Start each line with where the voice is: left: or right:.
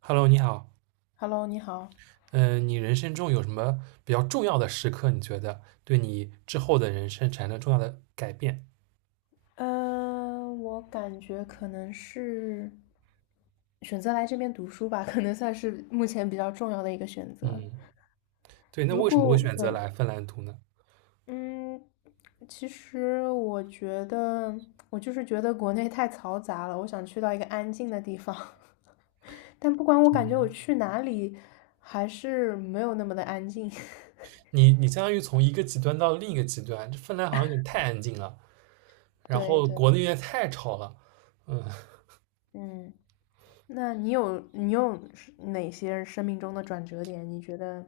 right: Hello，你好。
left: Hello，你好。
right: 嗯，你人生中有什么比较重要的时刻？你觉得对你之后的人生产生重要的改变？
left: 我感觉可能是选择来这边读书吧，可能算是目前比较重要的一个选择。
right: 嗯，对。那
left: 如
right: 为什么会
left: 果
right: 选择
left: 对，
right: 来芬兰读呢？
left: 嗯，其实我觉得我就是觉得国内太嘈杂了，我想去到一个安静的地方。但不管我感觉我去哪里，还是没有那么的安静。
right: 你相当于从一个极端到另一个极端，这芬兰好像有点太安静了，然
left: 对
right: 后
left: 对，
right: 国内有点太吵了。
left: 嗯。那你有是哪些生命中的转折点？你觉得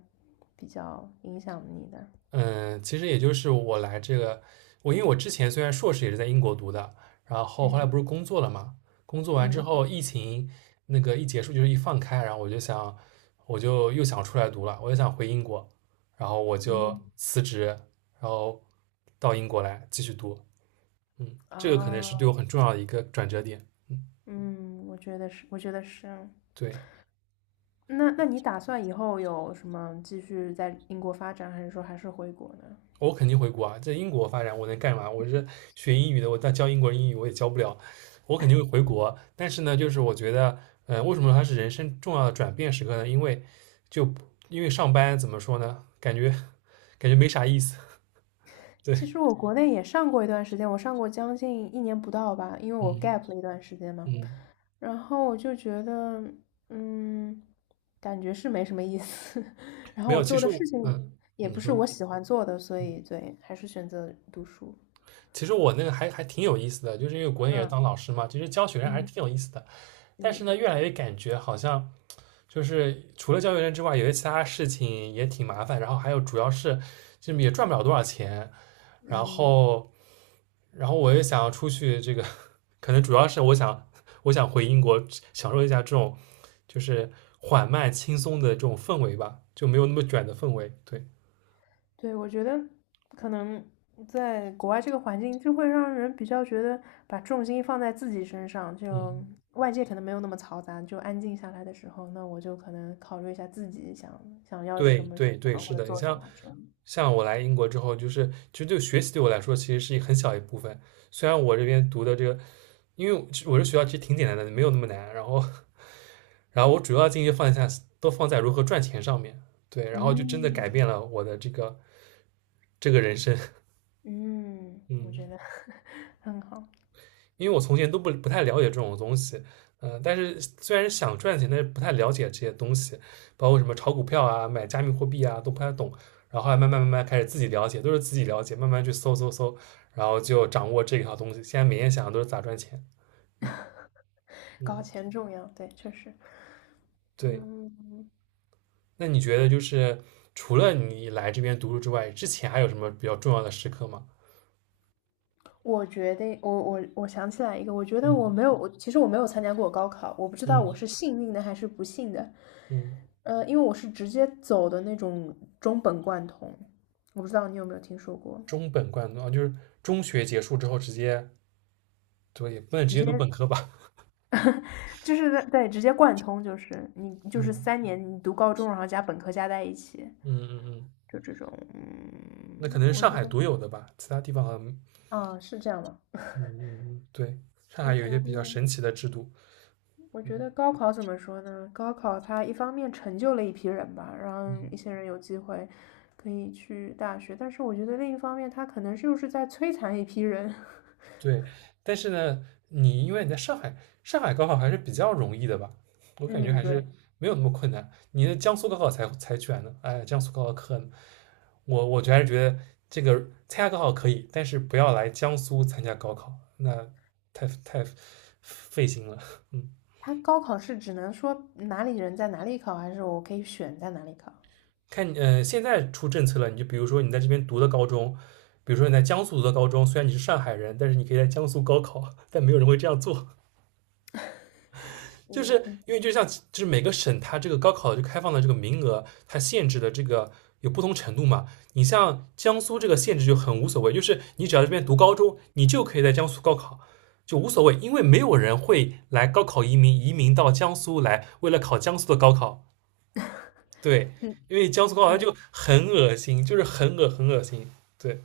left: 比较影响你的？
right: 嗯，其实也就是我来这个，因为我之前虽然硕士也是在英国读的，然后后来不是
left: 嗯
right: 工作了嘛，工作完之
left: 嗯
right: 后疫情那个一结束就是一放开，然后我就想，我就又想出来读了，我就想回英国，然后我就
left: 嗯。
right: 辞职，然后到英国来继续读，这个可能是对我
left: 啊，
right: 很重要的一个转折点，嗯，
left: 嗯，我觉得是，我觉得是啊。
right: 对。
left: 那你打算以后有什么继续在英国发展，还是说还是回国呢？
right: 我肯定回国啊，在英国发展我能干嘛？我是学英语的，我但教英国人英语我也教不了，我肯定会回国。但是呢，就是我觉得，为什么它是人生重要的转变时刻呢？因为就因为上班怎么说呢，感觉没啥意思。对，
left: 其实我国内也上过一段时间，我上过将近一年不到吧，因为我
right: 嗯
left: gap 了一段时间嘛。
right: 嗯，
left: 然后我就觉得，嗯，感觉是没什么意思。然
right: 没
left: 后我
right: 有。其
left: 做
right: 实
left: 的事
right: 我，
left: 情也
right: 你
left: 不是
right: 说，
left: 我喜欢做的，所以对，还是选择读书。
right: 其实我那个还挺有意思的，就是因为国内也是
left: 嗯
right: 当老师嘛，其实教学生还是
left: 嗯
right: 挺有意思的。但是
left: 嗯
right: 呢，越来越感觉好像。就是除了教育人之外，有些其他事情也挺麻烦，然后还有主要是就也赚不了多少钱，然
left: 嗯，
right: 后然后我也想要出去，这个 可能主要是我想回英国享受一下这种就是缓慢轻松的这种氛围吧，就没有那么卷的氛围。对，
left: 对，我觉得可能在国外这个环境，就会让人比较觉得把重心放在自己身上，
right: 嗯，
left: 就外界可能没有那么嘈杂，就安静下来的时候，那我就可能考虑一下自己想想要
right: 对
left: 什么什
right: 对对，
left: 么或
right: 是
left: 者
right: 的，你
left: 做什
right: 像
left: 么之类的
right: 像我来英国之后，就是其实对学习对我来说其实是一很小一部分，虽然我这边读的这个，因为我这学校其实挺简单的，没有那么难，然后。然后我主要精力都放在如何赚钱上面，对，然后就真的改
left: 嗯
right: 变了我的这个人生，
left: 嗯，我觉
right: 嗯，
left: 得 很好，
right: 因为我从前都不太了解这种东西，但是虽然想赚钱，但是不太了解这些东西，包括什么炒股票啊、买加密货币啊，都不太懂。然后后来慢慢慢慢开始自己了解，都是自己了解，慢慢去搜搜搜，然后就掌握这一套东西。现在每天想的都是咋赚钱，嗯
left: 搞
right: 嗯，
left: 钱重要，对，确实。
right: 对。
left: 嗯，
right: 那你觉得就是除了你来这边读书之外，之前还有什么比较重要的时刻吗？
left: 我觉得我想起来一个，我觉得我
right: 嗯。
left: 没有，我其实没有参加过高考，我不知道
right: 嗯
left: 我是幸运的还是不幸的。
right: 嗯，
left: 因为我是直接走的那种中本贯通，我不知道你有没有听说过，
right: 中本贯读啊，就是中学结束之后直接，对，也不能直
left: 直
right: 接
left: 接
right: 读本科吧？
left: 就是在对直接贯通，就是你就是三
right: 嗯
left: 年你读高中，然后加本科加在一起，
right: 嗯嗯嗯，
left: 就这种，
right: 那可能是
left: 我
right: 上
left: 觉
right: 海
left: 得
right: 独有的吧，其他地方好像，嗯
left: 啊是这样吗？
right: 嗯嗯，对，上
left: 我
right: 海有一些
left: 觉
right: 比
left: 得，
right: 较神奇的制度。
left: 我
right: 嗯。
left: 觉得高考怎么说呢？高考它一方面成就了一批人吧，让一些人有机会可以去大学，但是我觉得另一方面，它可能就是在摧残一批人。
right: 对，但是呢，你因为你在上海，上海高考还是比较容易的吧？我感觉
left: 嗯，
right: 还是
left: 对。
right: 没有那么困难。你的江苏高考才卷呢，哎，江苏高考可能，我就还是觉得这个参加高考可以，但是不要来江苏参加高考，那太费心了。嗯，
left: 他高考是只能说哪里人在哪里考，还是我可以选在哪里考？
right: 看，现在出政策了，你就比如说你在这边读的高中，比如说你在江苏读的高中，虽然你是上海人，但是你可以在江苏高考，但没有人会这样做。就
left: 嗯，
right: 是因为
left: 嗯，
right: 就像就是每个省它这个高考就开放的这个名额，它限制的这个有不同程度嘛。你像江苏这个限制就很无所谓，就是你只要这边读高中，你就可以在江苏高考，就无所谓，因为没有人会来高考移民到江苏来，为了考江苏的高考。对，
left: 嗯
right: 因为江苏高考它
left: 对，
right: 就很恶心，就是很恶心。对，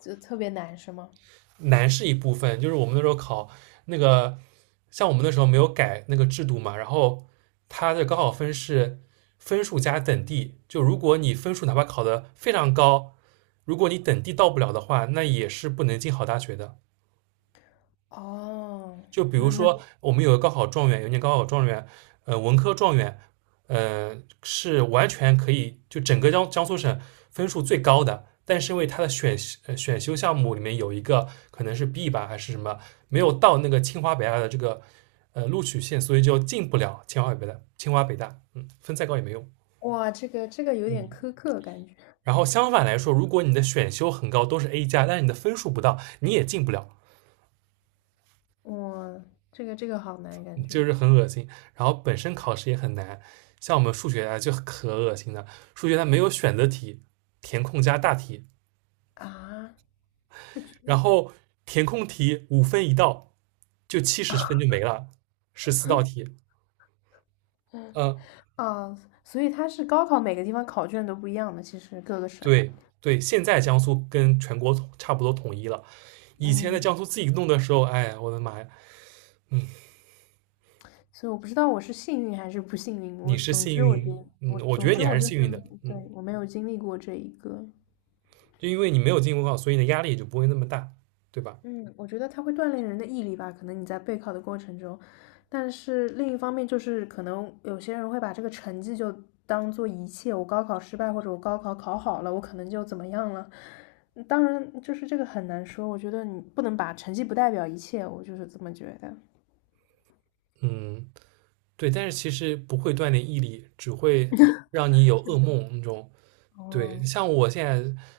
left: 就特别难是吗？
right: 难是一部分，就是我们那时候考那个，像我们那时候没有改那个制度嘛，然后它的高考分是分数加等第，就如果你分数哪怕考得非常高，如果你等第到不了的话，那也是不能进好大学的。
left: 哦，
right: 就比如
left: 那
right: 说，我们有个高考状元，有一年高考状元，文科状元，呃，是完全可以就整个江苏省分数最高的，但是因为他的选修项目里面有一个可能是 B 吧还是什么，没有到那个清华北大的这个录取线，所以就进不了清华北大。清华北大，嗯，分再高也没用。
left: 哇，这个有点苛刻感觉，
right: 然后相反来说，如果你的选修很高，都是 A+，但是你的分数不到，你也进不了。
left: 哇，这个好难感
right: 就
left: 觉
right: 是很恶心。然后本身考试也很难，像我们数学啊就可恶心了，数学它没有选择题，填空加大题，
left: 啊，那就
right: 然后填空题5分一道，就70分就没了，14道题。
left: 嗯
right: 嗯，
left: 啊，所以他是高考每个地方考卷都不一样的，其实各个省，
right: 对对，现在江苏跟全国差不多统一了。以前在
left: 嗯，
right: 江苏自己弄的时候，哎呀我的妈呀，嗯，
left: 所以我不知道我是幸运还是不幸运，
right: 你
left: 我
right: 是
left: 总
right: 幸
left: 之我
right: 运，
left: 觉得
right: 嗯，
left: 我
right: 我觉
left: 总
right: 得
left: 之
right: 你还
left: 我
right: 是
left: 就是
right: 幸运的，
left: 对
right: 嗯，
left: 我没有经历过这一个，
right: 就因为你没有进公告，所以你的压力也就不会那么大，对吧？
left: 嗯，我觉得它会锻炼人的毅力吧，可能你在备考的过程中，但是另一方面就是，可能有些人会把这个成绩就当做一切，我高考失败或者我高考考好了，我可能就怎么样了。当然，就是这个很难说，我觉得你不能把成绩不代表一切，我就是这么觉得。
right: 嗯，对，但是其实不会锻炼毅力，只会让你有噩梦那种。对，
left: 哦，
right: 像我现在，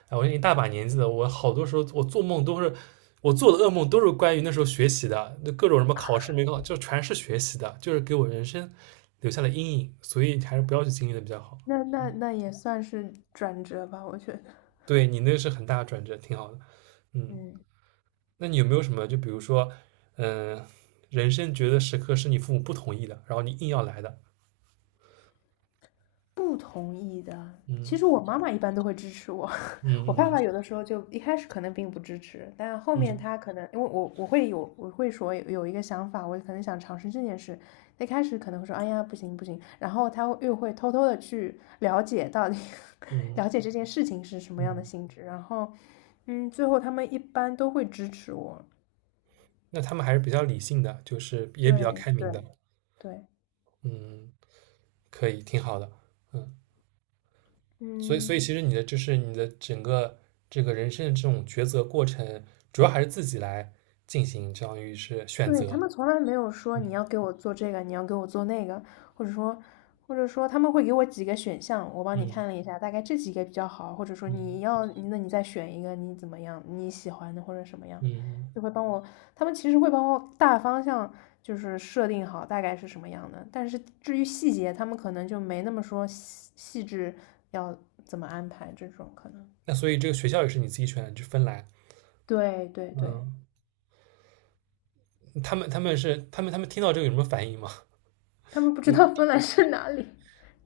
right: 哎，我已经一大把年纪了，我好多时候我做的噩梦都是关于那时候学习的，那各种什么考试没考，就全是学习的，就是给我人生留下了阴影，所以还是不要去经历的比较好。
left: 那也算是转折吧，我觉得。
right: 对你那个是很大的转折，挺好的。嗯，
left: 嗯，
right: 那你有没有什么，就比如说，嗯、人生觉得时刻是你父母不同意的，然后你硬要来的？
left: 不同意的，其实我妈妈一般都会支持我。我
right: 嗯
left: 爸爸
right: 嗯
left: 有的时候就一开始可能并不支持，但后
right: 嗯
left: 面
right: 嗯
left: 他可能因为我会说有一个想法，我可能想尝试这件事。一开始可能会说哎呀不行不行，然后他又会偷偷的去了解到底
right: 嗯嗯。
left: 了解这件事情是什么样的
right: 嗯
left: 性质，然后最后他们一般都会支持我。
right: 那他们还是比较理性的，就是也比较开
left: 对
right: 明
left: 对
right: 的。
left: 对，
right: 嗯，可以，挺好的。所以，所
left: 嗯。
right: 以其实你的就是你的整个这个人生的这种抉择过程，主要还是自己来进行，相当于是选
left: 对，
right: 择。
left: 他们从来没有说
right: 嗯
left: 你要给我做这个，你要给我做那个，或者说，或者说，他们会给我几个选项，我帮你看了
right: 嗯
left: 一下，大概这几个比较好，或者说你
right: 嗯
left: 要，那你再选一个，你怎么样，你喜欢的或者什么样，
right: 嗯。
left: 就会帮我，他们其实会帮我大方向就是设定好大概是什么样的，但是至于细节，他们可能就没那么说细细致要怎么安排这种可能。
right: 那所以这个学校也是你自己选的，就芬兰。
left: 对对对，
right: 嗯，他们他们是他们他们听到这个有什么反应吗？
left: 他们不知
right: 嗯，
left: 道芬兰是哪里。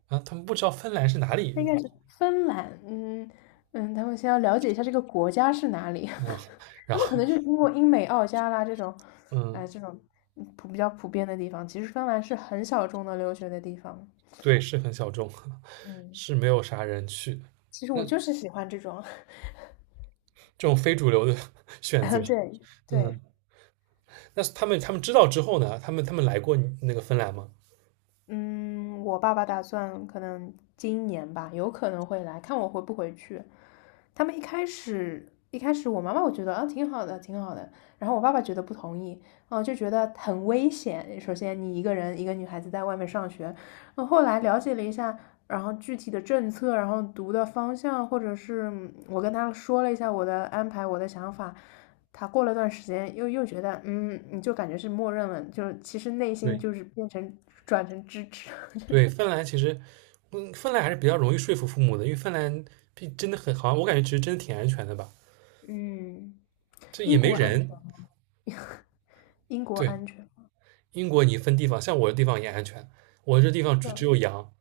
right: 啊，他们不知道芬兰是哪里
left: 应该是芬兰，嗯嗯，他们先要了解一下这个国家是哪里，
right: 啊，然
left: 他们可
right: 后
left: 能就是经过英美澳加啦这种，
right: 嗯，
left: 哎，这种嗯普比较普遍的地方。其实芬兰是很小众的留学的地方，
right: 对，是很小众，
left: 嗯，
right: 是没有啥人去。
left: 其实我就是喜欢这种，
right: 这种非主流的 选择。
left: 对对，
right: 嗯，那他们知道之后呢？他们来过那个芬兰吗？
left: 嗯，我爸爸打算可能今年吧，有可能会来看我回不回去。他们一开始，我妈妈我觉得啊挺好的，挺好的。然后我爸爸觉得不同意，啊就觉得很危险。首先你一个人一个女孩子在外面上学，那后来了解了一下，然后具体的政策，然后读的方向，或者是嗯我跟他说了一下我的安排，我的想法。他过了段时间又觉得，嗯，你就感觉是默认了，就是其实内心
right: 对
left: 就是转成支持 这种。
right: 对，芬兰其实，芬兰还是比较容易说服父母的，因为芬兰毕真的很好像我感觉其实真的挺安全的吧，
left: 嗯，
right: 这也
left: 英
right: 没
left: 国安全
right: 人。
left: 吗，英国
right: 对，
left: 安全。
right: 英国你分地方，像我的地方也安全，我这地方只
left: 那
right: 有羊，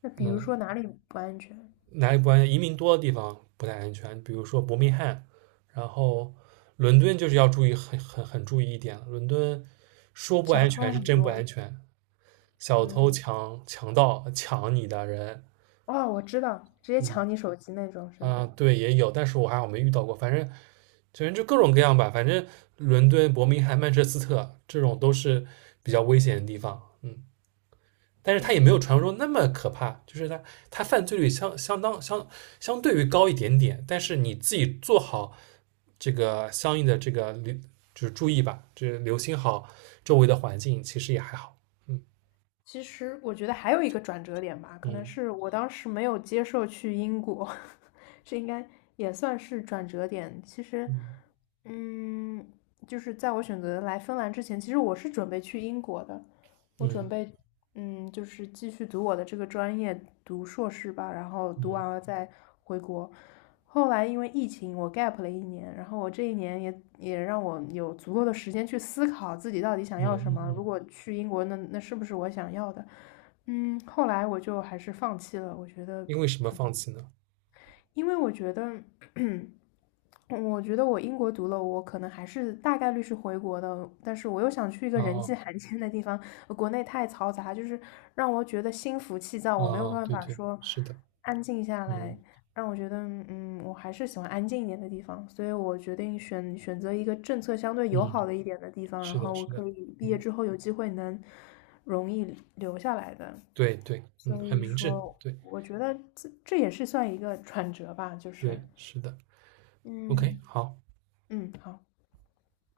left: 那比如
right: 嗯，
left: 说哪里不安全？
right: 哪里不安全？移民多的地方不太安全，比如说伯明翰，然后伦敦就是要注意很注意一点了，伦敦说不
left: 小
right: 安全
left: 偷
right: 是
left: 很
right: 真不安
left: 多。
right: 全，小偷
left: 嗯，
right: 强盗抢你的人，
left: 哦，我知道，直接
right: 嗯
left: 抢你手机那种是
right: 啊，
left: 吗？
right: 对，也有，但是我还好没遇到过。反正，就各种各样吧。反正伦敦、伯明翰、曼彻斯特这种都是比较危险的地方。嗯，但是它也没
left: 嗯。
right: 有传说中那么可怕，就是它犯罪率相相当相相对于高一点点。但是你自己做好这个相应的这个留就是注意吧，就是留心好周围的环境，其实也还好。
left: 其实我觉得还有一个转折点吧，可能
right: 嗯
left: 是我当时没有接受去英国，这应该也算是转折点。其实，
right: 嗯
left: 嗯，就是在我选择来芬兰之前，其实我是准备去英国的，我
right: 嗯
left: 准
right: 嗯
left: 备，就是继续读我的这个专业，读硕士吧，然后
right: 嗯嗯嗯
left: 读完
right: 嗯。
left: 了再回国。后来因为疫情，我 gap 了一年，然后我这一年也也让我有足够的时间去思考自己到底想
right: 嗯
left: 要什么。
right: 嗯
left: 如
right: 嗯
left: 果去英国，那是不是我想要的？嗯，后来我就还是放弃了，我觉得
right: 因为什么放弃呢？
left: 因为我觉得我英国读了，我可能还是大概率是回国的，但是我又想去一个人
right: 哦
left: 迹罕见的地方，呃国内太嘈杂，就是让我觉得心浮气躁，我没有
right: 哦，
left: 办
right: 对
left: 法
right: 对，
left: 说
right: 是的，
left: 安静下
right: 嗯
left: 来，让我觉得，嗯，我还是喜欢安静一点的地方，所以我决定选择一个政策相对友
right: 嗯，
left: 好的一点的地方，然
right: 是的，
left: 后我
right: 是的，
left: 可以毕业
right: 嗯，
left: 之后有机会能容易留下来的。
right: 对对，嗯，
left: 所
right: 很
left: 以
right: 明智，
left: 说，
right: 对
left: 我觉得这也是算一个转折吧，就是，
right: 对，是的，OK，
left: 嗯
right: 好。
left: 嗯，好。